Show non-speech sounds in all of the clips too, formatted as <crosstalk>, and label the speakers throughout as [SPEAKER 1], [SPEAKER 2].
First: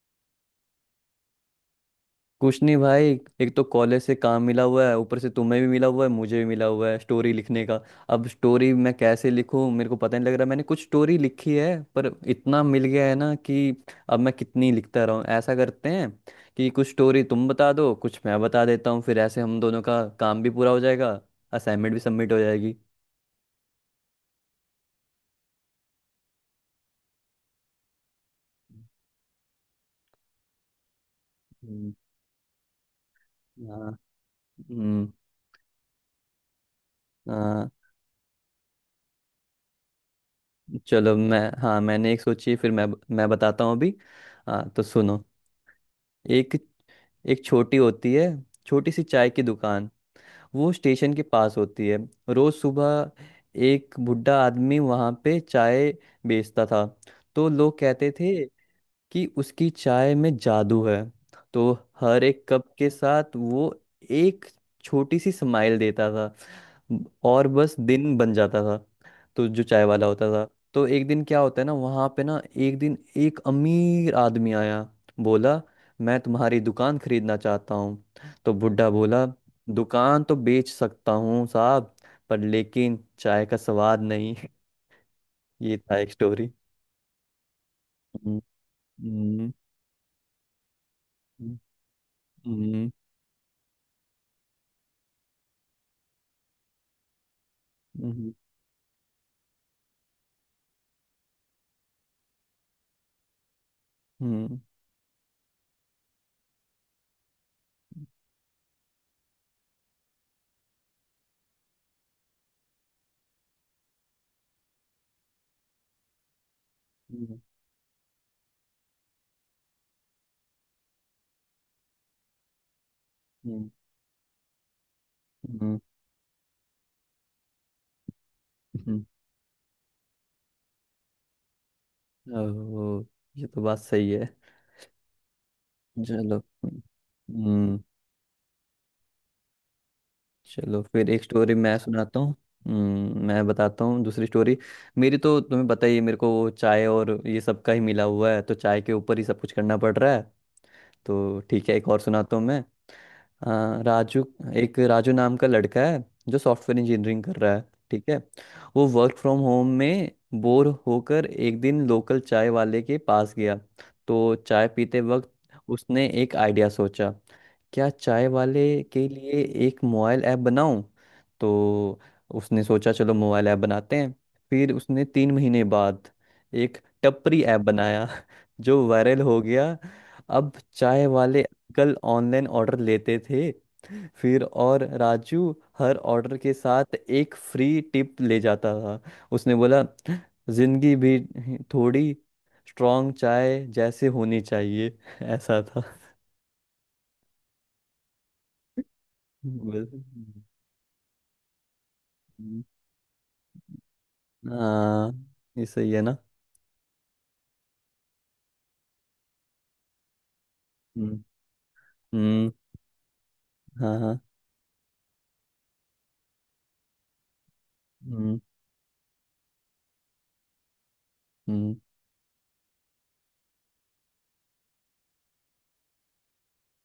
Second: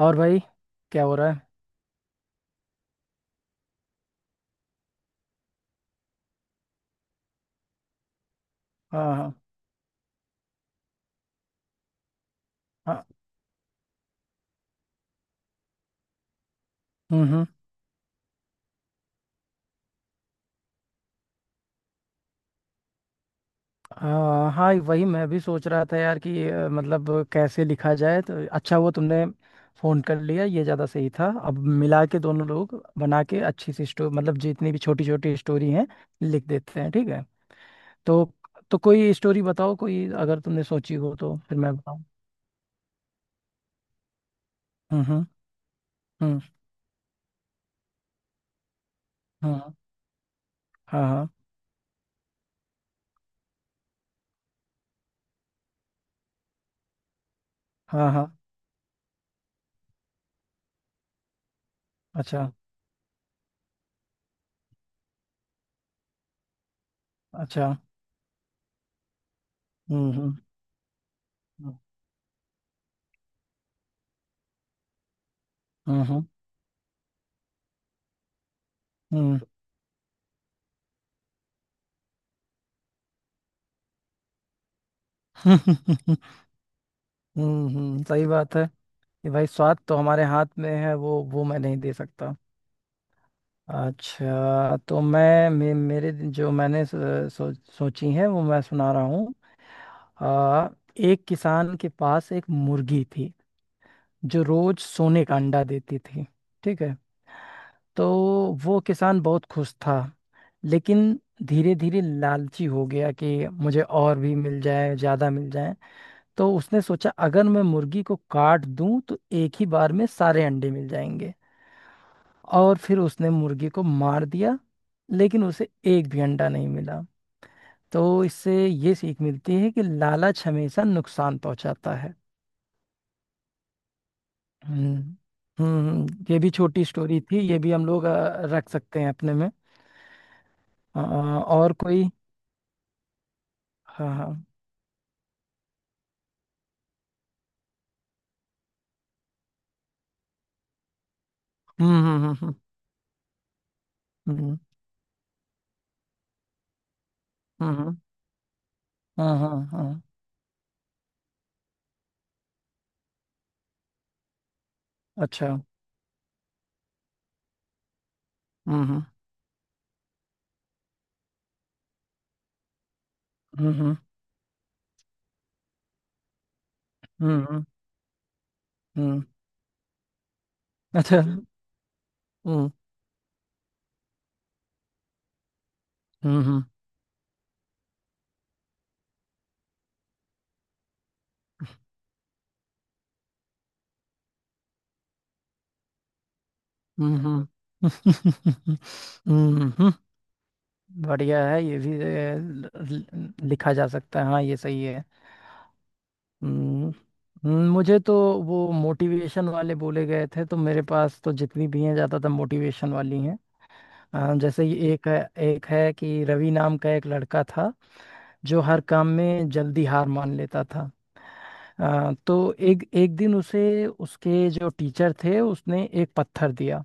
[SPEAKER 1] और भाई। क्या हो रहा है?
[SPEAKER 2] कुछ नहीं भाई, एक तो कॉलेज से काम मिला हुआ है, ऊपर से तुम्हें भी मिला हुआ है, मुझे भी मिला हुआ है स्टोरी लिखने का। अब स्टोरी मैं
[SPEAKER 1] हाँ
[SPEAKER 2] कैसे
[SPEAKER 1] हाँ।
[SPEAKER 2] लिखूं मेरे को पता नहीं लग रहा। मैंने कुछ स्टोरी लिखी है पर इतना मिल
[SPEAKER 1] हाँ।
[SPEAKER 2] गया है ना कि अब मैं कितनी लिखता रहूं। ऐसा करते हैं कि कुछ स्टोरी
[SPEAKER 1] हम्म।
[SPEAKER 2] तुम बता दो, कुछ मैं बता देता हूँ, फिर ऐसे हम दोनों का काम भी पूरा हो जाएगा, असाइनमेंट भी सबमिट हो जाएगी।
[SPEAKER 1] हाँ हाँ, वही मैं भी सोच रहा था यार कि मतलब कैसे लिखा जाए, तो अच्छा हुआ तुमने फोन कर लिया। ये ज़्यादा सही था। अब
[SPEAKER 2] हम्म।
[SPEAKER 1] मिला के दोनों लोग बना के अच्छी सी
[SPEAKER 2] हाँ।
[SPEAKER 1] स्टोरी, मतलब जितनी भी छोटी
[SPEAKER 2] हम्म।
[SPEAKER 1] छोटी स्टोरी हैं लिख देते हैं। ठीक है।
[SPEAKER 2] हाँ।
[SPEAKER 1] तो तो कोई स्टोरी बताओ, कोई अगर तुमने सोची
[SPEAKER 2] चलो,
[SPEAKER 1] हो तो
[SPEAKER 2] मैं,
[SPEAKER 1] फिर मैं
[SPEAKER 2] हाँ,
[SPEAKER 1] बताऊँ।
[SPEAKER 2] मैंने एक सोची, फिर मैं बताता हूँ अभी। हाँ, तो सुनो।
[SPEAKER 1] हम्म। हम्म
[SPEAKER 2] एक एक छोटी होती है, छोटी सी चाय की
[SPEAKER 1] हम्म,
[SPEAKER 2] दुकान। वो
[SPEAKER 1] हाँ
[SPEAKER 2] स्टेशन के
[SPEAKER 1] हाँ।
[SPEAKER 2] पास होती है। रोज सुबह एक बुढ़ा आदमी वहां पे चाय बेचता था। तो लोग कहते
[SPEAKER 1] हाँ हाँ।
[SPEAKER 2] थे कि उसकी चाय में जादू है। तो हर एक
[SPEAKER 1] अच्छा।
[SPEAKER 2] कप के साथ वो एक छोटी सी स्माइल देता था और
[SPEAKER 1] अच्छा।
[SPEAKER 2] बस दिन बन जाता था। तो जो चाय वाला होता
[SPEAKER 1] हम्म।
[SPEAKER 2] था, तो एक दिन क्या होता है ना, वहाँ पे ना एक दिन एक अमीर आदमी आया। बोला, मैं
[SPEAKER 1] हम्म
[SPEAKER 2] तुम्हारी दुकान खरीदना चाहता हूँ। तो बुड्ढा बोला,
[SPEAKER 1] हम्म।
[SPEAKER 2] दुकान तो बेच सकता हूँ साहब, पर लेकिन चाय का स्वाद नहीं। <laughs> ये था एक
[SPEAKER 1] हम्म <laughs>
[SPEAKER 2] स्टोरी।
[SPEAKER 1] सही
[SPEAKER 2] हम्म।
[SPEAKER 1] बात है। कि भाई
[SPEAKER 2] हम्म।
[SPEAKER 1] स्वाद तो हमारे हाथ में है, वो मैं नहीं दे सकता।
[SPEAKER 2] हम्म।
[SPEAKER 1] अच्छा तो मैं मेरे जो मैंने सोची है
[SPEAKER 2] हम्म।
[SPEAKER 1] वो मैं सुना रहा हूँ। आ, एक किसान के पास एक मुर्गी थी जो
[SPEAKER 2] हम्म।
[SPEAKER 1] रोज सोने का अंडा देती थी। ठीक है। तो वो किसान बहुत खुश था। लेकिन धीरे धीरे लालची हो गया कि मुझे और भी मिल जाए, ज़्यादा मिल जाए। तो उसने सोचा
[SPEAKER 2] हम्म।
[SPEAKER 1] अगर मैं मुर्गी को काट दूं तो एक ही बार में सारे अंडे मिल जाएंगे। और फिर उसने मुर्गी
[SPEAKER 2] हम्म।
[SPEAKER 1] को मार दिया। लेकिन उसे
[SPEAKER 2] हम्म।
[SPEAKER 1] एक भी अंडा नहीं मिला। तो इससे ये
[SPEAKER 2] हम्म।
[SPEAKER 1] सीख मिलती है कि लालच हमेशा नुकसान पहुंचाता है।
[SPEAKER 2] हम्म। ओह, ये तो बात सही है।
[SPEAKER 1] हम्म हम्म।
[SPEAKER 2] चलो।
[SPEAKER 1] ये भी छोटी स्टोरी थी, ये भी
[SPEAKER 2] हम्म।
[SPEAKER 1] हम लोग रख सकते हैं अपने में।
[SPEAKER 2] चलो फिर एक स्टोरी
[SPEAKER 1] और
[SPEAKER 2] मैं
[SPEAKER 1] कोई?
[SPEAKER 2] सुनाता हूँ। मैं बताता हूँ
[SPEAKER 1] हाँ
[SPEAKER 2] दूसरी
[SPEAKER 1] हाँ।
[SPEAKER 2] स्टोरी। मेरी तो तुम्हें पता ही है, मेरे को वो चाय और ये सब का ही मिला हुआ है, तो चाय के ऊपर ही सब कुछ करना पड़ रहा है। तो ठीक है, एक और
[SPEAKER 1] हम्म।
[SPEAKER 2] सुनाता हूँ मैं। हाँ, राजू।
[SPEAKER 1] हम्म।
[SPEAKER 2] एक राजू नाम का लड़का है जो सॉफ्टवेयर इंजीनियरिंग कर रहा है।
[SPEAKER 1] हम्म हम्म, हम्म,
[SPEAKER 2] ठीक है। वो वर्क
[SPEAKER 1] हाँ
[SPEAKER 2] फ्रॉम
[SPEAKER 1] हाँ
[SPEAKER 2] होम
[SPEAKER 1] हाँ।
[SPEAKER 2] में बोर होकर एक दिन लोकल चाय वाले के पास गया। तो चाय पीते वक्त
[SPEAKER 1] अच्छा।
[SPEAKER 2] उसने एक आइडिया सोचा, क्या चाय वाले
[SPEAKER 1] हम्म
[SPEAKER 2] के लिए एक मोबाइल ऐप बनाऊं। तो उसने सोचा, चलो मोबाइल ऐप
[SPEAKER 1] हम्म।
[SPEAKER 2] बनाते हैं। फिर उसने 3 महीने बाद एक टपरी
[SPEAKER 1] हम्म।
[SPEAKER 2] ऐप बनाया <laughs> जो
[SPEAKER 1] हम्म,
[SPEAKER 2] वायरल हो गया। अब चाय
[SPEAKER 1] अच्छा।
[SPEAKER 2] वाले कल ऑनलाइन
[SPEAKER 1] हम्म
[SPEAKER 2] ऑर्डर लेते थे। फिर और राजू हर ऑर्डर के
[SPEAKER 1] हम्म।
[SPEAKER 2] साथ एक फ्री टिप ले जाता था। उसने बोला, जिंदगी भी थोड़ी स्ट्रांग चाय जैसे होनी चाहिए। <laughs> ऐसा था।
[SPEAKER 1] हम्म हम्म <laughs>
[SPEAKER 2] बस।
[SPEAKER 1] हम्म। बढ़िया है, ये भी लिखा जा सकता है। हाँ ये सही है।
[SPEAKER 2] हाँ, ये सही है ना।
[SPEAKER 1] हम्म मुझे तो वो मोटिवेशन वाले बोले गए थे, तो मेरे
[SPEAKER 2] हम्म।
[SPEAKER 1] पास तो जितनी भी हैं ज्यादातर
[SPEAKER 2] हम्म।
[SPEAKER 1] मोटिवेशन वाली हैं।
[SPEAKER 2] हाँ हाँ।
[SPEAKER 1] जैसे ये एक है। एक है कि रवि नाम का एक लड़का था
[SPEAKER 2] हम्म।
[SPEAKER 1] जो हर काम में जल्दी हार मान लेता था।
[SPEAKER 2] हम्म।
[SPEAKER 1] तो एक एक दिन उसे उसके जो टीचर थे उसने एक पत्थर दिया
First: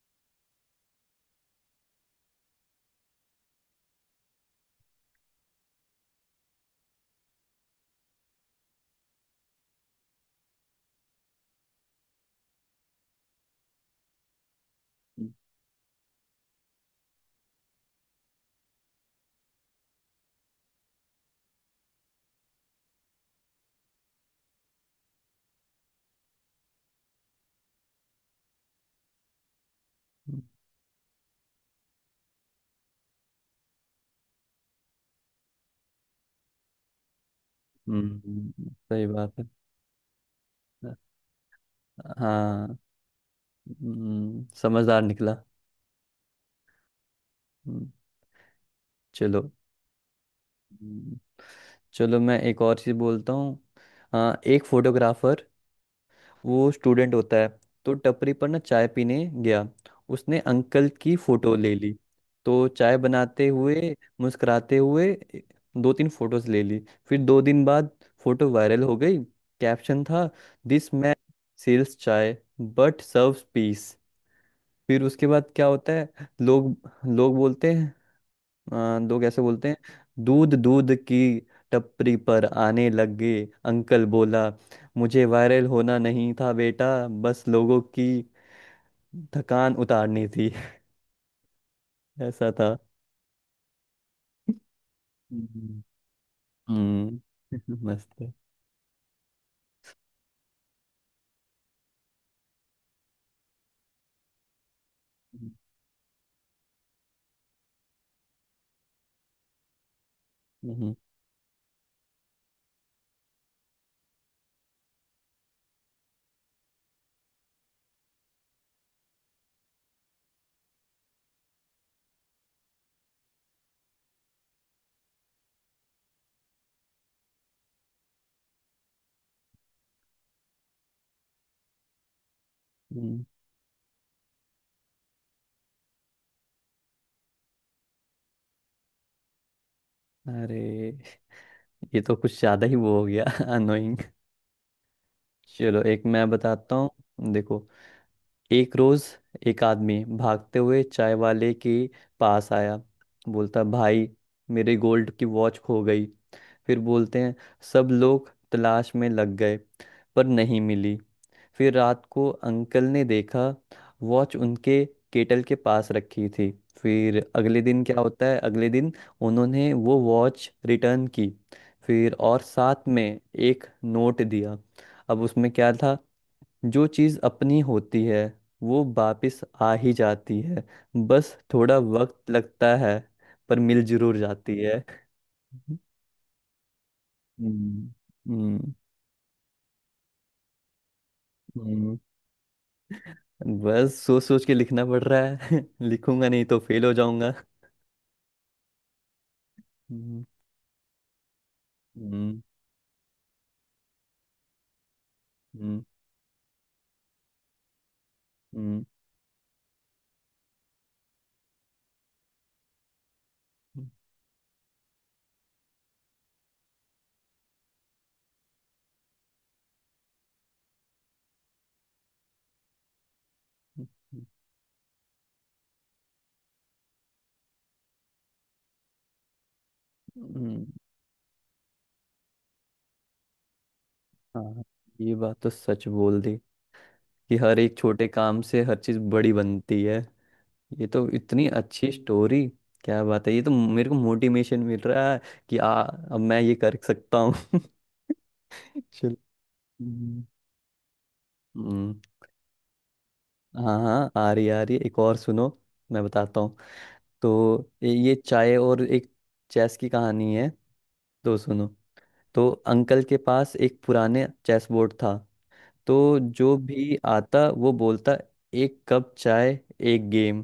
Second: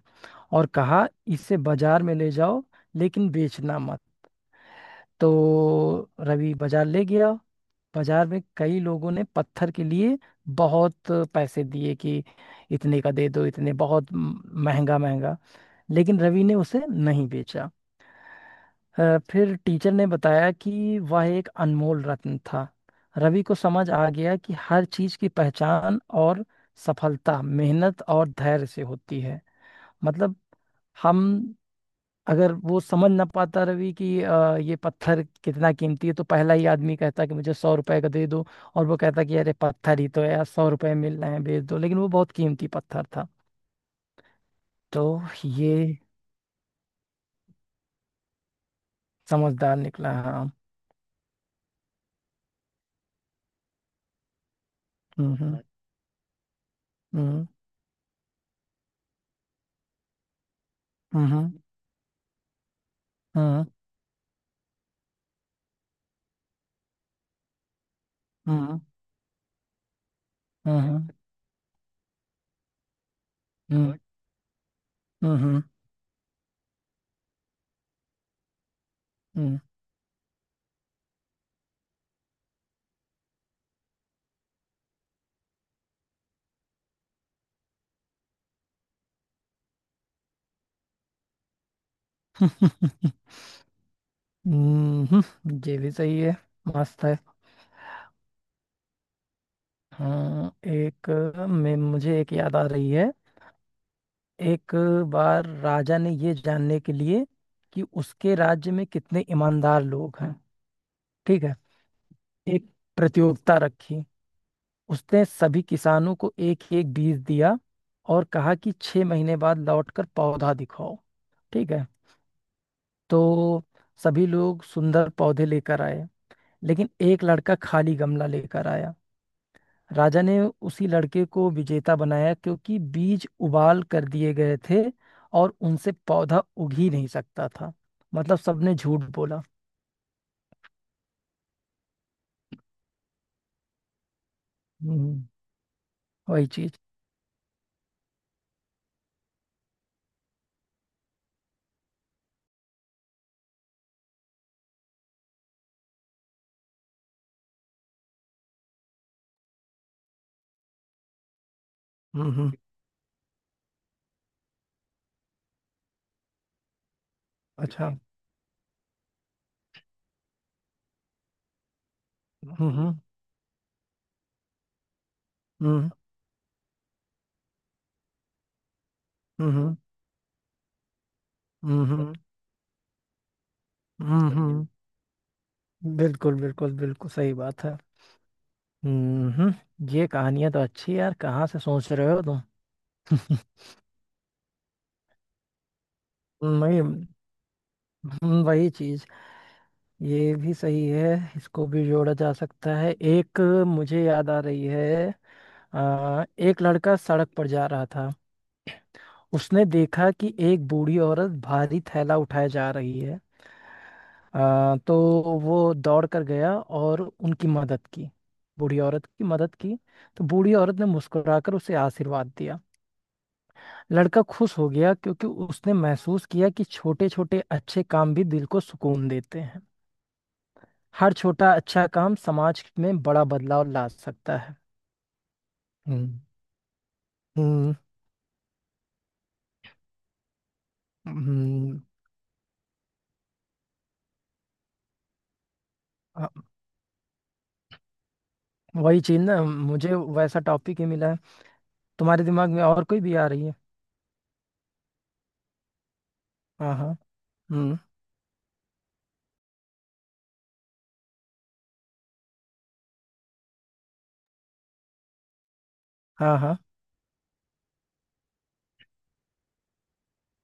[SPEAKER 1] और कहा इसे बाजार में ले जाओ लेकिन बेचना मत। तो रवि बाजार ले गया। बाजार में कई लोगों ने पत्थर के लिए बहुत पैसे दिए कि इतने का दे दो, इतने, बहुत महंगा
[SPEAKER 2] हम्म।
[SPEAKER 1] महंगा। लेकिन रवि ने उसे नहीं बेचा। फिर टीचर ने बताया कि वह एक अनमोल रत्न था। रवि को समझ आ गया कि हर चीज की पहचान और सफलता मेहनत और धैर्य से होती है। मतलब हम, अगर वो समझ ना पाता रवि कि ये पत्थर कितना कीमती है, तो पहला ही आदमी कहता कि मुझे 100 रुपए का दे दो।
[SPEAKER 2] हम्म।
[SPEAKER 1] और वो
[SPEAKER 2] सही
[SPEAKER 1] कहता
[SPEAKER 2] बात
[SPEAKER 1] कि
[SPEAKER 2] है।
[SPEAKER 1] अरे पत्थर ही तो है यार, 100 रुपए मिल रहे हैं बेच दो, लेकिन वो बहुत
[SPEAKER 2] हाँ।
[SPEAKER 1] कीमती पत्थर था। तो
[SPEAKER 2] समझदार निकला।
[SPEAKER 1] ये
[SPEAKER 2] हम्म। चलो।
[SPEAKER 1] समझदार निकला, हाँ।
[SPEAKER 2] हम्म, चलो मैं एक और चीज बोलता हूँ। हाँ, एक फोटोग्राफर,
[SPEAKER 1] हम्म
[SPEAKER 2] वो स्टूडेंट होता
[SPEAKER 1] हम्म।
[SPEAKER 2] है, तो टपरी पर ना चाय पीने गया। उसने अंकल की
[SPEAKER 1] हम्म
[SPEAKER 2] फोटो ले ली। तो चाय बनाते
[SPEAKER 1] हम्म।
[SPEAKER 2] हुए, मुस्कुराते हुए, ए- दो तीन फोटोज ले ली। फिर 2 दिन बाद फोटो
[SPEAKER 1] हम्म
[SPEAKER 2] वायरल हो गई। कैप्शन था, this
[SPEAKER 1] hmm.
[SPEAKER 2] Man sells chai but serves peace.
[SPEAKER 1] हम्म
[SPEAKER 2] फिर उसके
[SPEAKER 1] हम्म।
[SPEAKER 2] बाद क्या होता है, लोग लोग बोलते हैं। लोग ऐसे
[SPEAKER 1] हम्म, हम्म,
[SPEAKER 2] बोलते हैं। दूध दूध की टपरी पर आने लग गए। अंकल बोला, मुझे वायरल होना नहीं था बेटा, बस लोगों की थकान उतारनी थी। <laughs> ऐसा था।
[SPEAKER 1] <laughs> ये
[SPEAKER 2] हम्म।
[SPEAKER 1] भी सही है। मस्त है।
[SPEAKER 2] हम्म। <laughs> मस्त है।
[SPEAKER 1] हाँ एक। मैं मुझे एक याद आ रही है। एक बार राजा ने ये जानने के लिए कि उसके राज्य में कितने ईमानदार लोग हैं,
[SPEAKER 2] हम्म।
[SPEAKER 1] ठीक है, एक प्रतियोगिता रखी। उसने सभी किसानों को एक एक बीज दिया और कहा कि 6 महीने बाद लौटकर पौधा दिखाओ। ठीक है। तो सभी लोग सुंदर पौधे लेकर आए। लेकिन एक लड़का खाली गमला लेकर आया। राजा ने उसी लड़के को विजेता बनाया क्योंकि
[SPEAKER 2] हम्म।
[SPEAKER 1] बीज उबाल कर दिए गए थे और उनसे पौधा उग ही नहीं सकता था। मतलब सबने झूठ बोला।
[SPEAKER 2] अरे, ये तो कुछ ज्यादा ही वो हो गया <laughs> अनोइंग।
[SPEAKER 1] हम्म
[SPEAKER 2] चलो, एक मैं
[SPEAKER 1] वही
[SPEAKER 2] बताता
[SPEAKER 1] चीज।
[SPEAKER 2] हूँ। देखो, एक रोज एक आदमी भागते हुए चाय वाले के पास आया। बोलता, भाई मेरे गोल्ड की वॉच खो गई। फिर बोलते हैं, सब लोग तलाश में लग गए पर नहीं मिली। फिर रात को
[SPEAKER 1] हम्म।
[SPEAKER 2] अंकल ने देखा वॉच उनके केटल के पास रखी थी। फिर अगले दिन
[SPEAKER 1] अच्छा।
[SPEAKER 2] क्या होता है, अगले दिन उन्होंने वो वॉच रिटर्न की। फिर और साथ
[SPEAKER 1] हम्म।
[SPEAKER 2] में एक नोट दिया। अब उसमें क्या था, जो चीज़ अपनी होती है वो वापस आ
[SPEAKER 1] हम्म
[SPEAKER 2] ही जाती है, बस थोड़ा
[SPEAKER 1] हम्म।
[SPEAKER 2] वक्त लगता है, पर मिल जरूर जाती
[SPEAKER 1] हम्म।
[SPEAKER 2] है।
[SPEAKER 1] बिल्कुल बिल्कुल बिल्कुल सही बात है।
[SPEAKER 2] हम्म। हम्म।
[SPEAKER 1] हम्म। ये कहानियां तो अच्छी है यार, कहाँ से सोच
[SPEAKER 2] हम्म,
[SPEAKER 1] रहे हो तुम?
[SPEAKER 2] बस सोच सोच के लिखना पड़ रहा है। <laughs> लिखूंगा
[SPEAKER 1] <laughs>
[SPEAKER 2] नहीं तो
[SPEAKER 1] वही।
[SPEAKER 2] फेल हो जाऊंगा।
[SPEAKER 1] वही चीज।
[SPEAKER 2] हम्म।
[SPEAKER 1] ये भी सही है, इसको भी जोड़ा जा
[SPEAKER 2] हम्म।
[SPEAKER 1] सकता है। एक मुझे याद आ रही है।
[SPEAKER 2] हम्म।
[SPEAKER 1] एक लड़का सड़क पर जा रहा था।
[SPEAKER 2] हम्म।
[SPEAKER 1] उसने देखा कि एक बूढ़ी औरत भारी थैला उठाए जा रही है। तो वो दौड़ कर गया और उनकी मदद की। बूढ़ी औरत की मदद की। तो बूढ़ी औरत ने मुस्कुराकर उसे आशीर्वाद दिया। लड़का
[SPEAKER 2] हम्म।
[SPEAKER 1] खुश हो गया क्योंकि उसने महसूस किया कि छोटे छोटे अच्छे काम भी दिल को सुकून देते हैं।
[SPEAKER 2] हम्म।
[SPEAKER 1] हर छोटा अच्छा काम समाज में बड़ा बदलाव ला सकता है।
[SPEAKER 2] हाँ, ये बात तो सच
[SPEAKER 1] हम्म
[SPEAKER 2] बोल दी कि हर
[SPEAKER 1] हम्म।
[SPEAKER 2] एक छोटे काम से हर चीज़ बड़ी बनती है। ये तो इतनी
[SPEAKER 1] हम्म,
[SPEAKER 2] अच्छी स्टोरी, क्या बात है। ये तो मेरे को मोटिवेशन मिल रहा है कि आ अब
[SPEAKER 1] अ,
[SPEAKER 2] मैं ये कर सकता हूँ। <laughs>
[SPEAKER 1] वही
[SPEAKER 2] चलो।
[SPEAKER 1] चीज ना, मुझे
[SPEAKER 2] हम्म।
[SPEAKER 1] वैसा टॉपिक ही मिला है।
[SPEAKER 2] हम्म,
[SPEAKER 1] तुम्हारे दिमाग में और कोई भी आ रही है?
[SPEAKER 2] हाँ हाँ आ रही है। एक और सुनो, मैं बताता हूँ।
[SPEAKER 1] हाँ हाँ।
[SPEAKER 2] तो
[SPEAKER 1] हम्म।
[SPEAKER 2] ये चाय और एक चेस की कहानी है। तो सुनो। तो अंकल के पास एक पुराने चेस बोर्ड था। तो
[SPEAKER 1] हाँ
[SPEAKER 2] जो
[SPEAKER 1] हाँ।
[SPEAKER 2] भी आता वो बोलता, एक कप चाय, एक गेम।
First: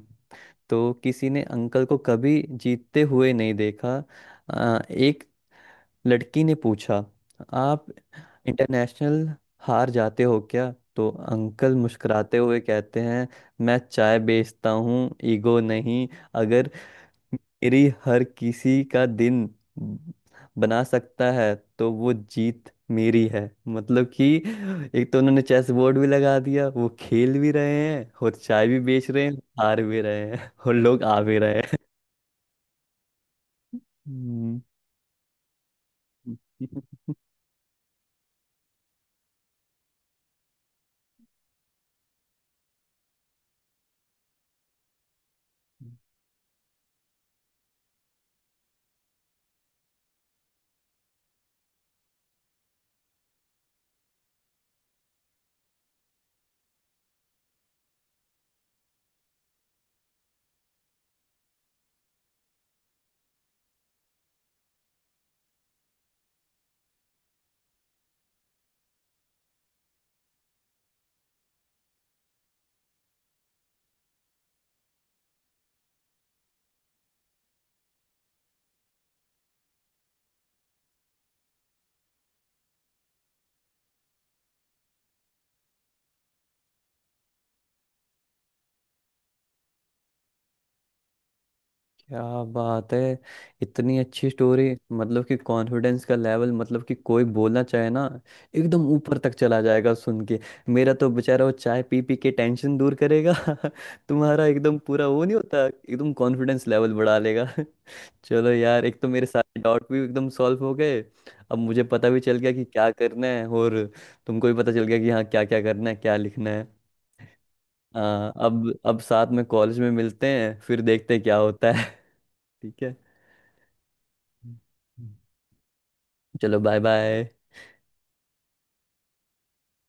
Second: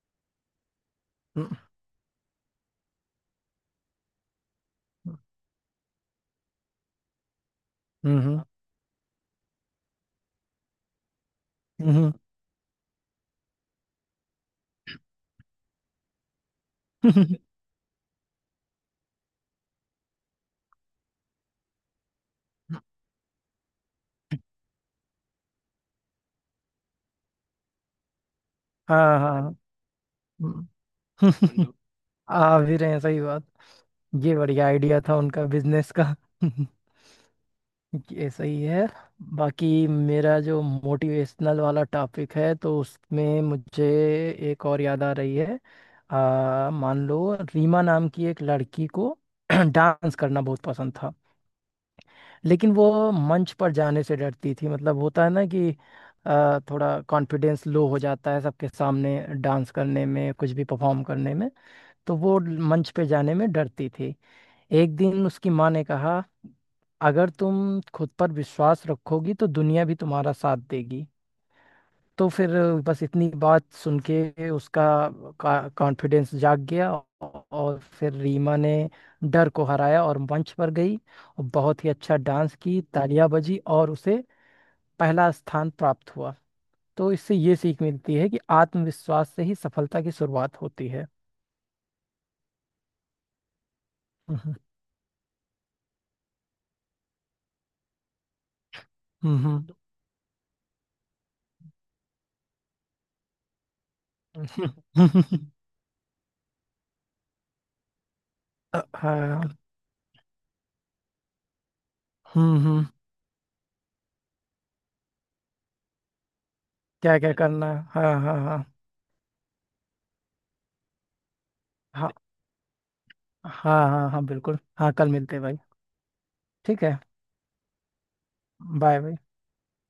[SPEAKER 2] तो किसी ने
[SPEAKER 1] हम्म
[SPEAKER 2] अंकल को कभी जीतते हुए नहीं देखा। एक लड़की ने पूछा, आप
[SPEAKER 1] हम्म। हम्म
[SPEAKER 2] इंटरनेशनल हार जाते हो क्या? तो अंकल मुस्कुराते हुए कहते हैं, मैं चाय बेचता हूँ, ईगो नहीं। अगर
[SPEAKER 1] हम्म,
[SPEAKER 2] मेरी हर किसी का दिन ब- बना सकता है तो वो जीत
[SPEAKER 1] <laughs>
[SPEAKER 2] मेरी है। मतलब कि एक तो उन्होंने चेस बोर्ड भी लगा दिया, वो खेल भी रहे हैं और चाय भी बेच
[SPEAKER 1] हाँ
[SPEAKER 2] रहे हैं,
[SPEAKER 1] हाँ।
[SPEAKER 2] हार भी रहे हैं
[SPEAKER 1] हम्म,
[SPEAKER 2] और लोग आ भी रहे
[SPEAKER 1] <laughs>
[SPEAKER 2] हैं।
[SPEAKER 1] आ भी रहे हैं, सही बात। ये बढ़िया आइडिया था उनका बिजनेस का।
[SPEAKER 2] <laughs>
[SPEAKER 1] <laughs>
[SPEAKER 2] हम्म।
[SPEAKER 1] ये सही है। बाकी मेरा जो मोटिवेशनल वाला टॉपिक है तो उसमें मुझे एक और याद आ रही है। मान लो रीमा नाम की एक लड़की को <clears throat> डांस करना बहुत पसंद था। लेकिन वो मंच पर जाने से डरती थी, मतलब होता है ना कि थोड़ा कॉन्फिडेंस लो हो जाता है सबके सामने डांस करने में, कुछ भी परफॉर्म करने में। तो वो मंच पे जाने में डरती थी। एक दिन उसकी माँ ने कहा, अगर तुम खुद पर विश्वास रखोगी तो दुनिया भी तुम्हारा साथ देगी। तो फिर बस इतनी बात सुन के उसका कॉन्फिडेंस जाग गया। और फिर रीमा ने डर को हराया और मंच पर गई और बहुत ही अच्छा डांस की, तालियां बजी और उसे पहला स्थान प्राप्त हुआ। तो इससे ये सीख मिलती है कि आत्मविश्वास से ही सफलता की शुरुआत होती है।
[SPEAKER 2] क्या बात है, इतनी अच्छी
[SPEAKER 1] हम्म
[SPEAKER 2] स्टोरी। मतलब कि कॉन्फिडेंस का लेवल, मतलब कि कोई बोलना चाहे ना, एकदम ऊपर तक चला
[SPEAKER 1] हम्म।
[SPEAKER 2] जाएगा सुन के। मेरा तो बेचारा वो चाय पी पी के टेंशन दूर करेगा। <laughs> तुम्हारा
[SPEAKER 1] हम्म,
[SPEAKER 2] एकदम पूरा वो नहीं
[SPEAKER 1] हम्म,
[SPEAKER 2] होता, एकदम कॉन्फिडेंस लेवल बढ़ा लेगा। <laughs> चलो
[SPEAKER 1] <laughs>
[SPEAKER 2] यार, एक तो मेरे
[SPEAKER 1] हाँ।
[SPEAKER 2] सारे डाउट भी एकदम सॉल्व हो गए। अब मुझे पता भी चल गया कि
[SPEAKER 1] हम्म।
[SPEAKER 2] क्या करना है, और तुमको भी पता चल गया कि हाँ क्या क्या करना है, क्या लिखना है।
[SPEAKER 1] क्या क्या करना है, हाँ
[SPEAKER 2] हाँ,
[SPEAKER 1] हाँ हाँ।
[SPEAKER 2] अब साथ में कॉलेज में मिलते हैं, फिर देखते हैं क्या होता है।
[SPEAKER 1] हाँ
[SPEAKER 2] <laughs> ठीक है,
[SPEAKER 1] हाँ हाँ हाँ बिल्कुल हाँ, कल मिलते हैं भाई।
[SPEAKER 2] चलो बाय
[SPEAKER 1] ठीक है।
[SPEAKER 2] बाय।
[SPEAKER 1] बाय भाई।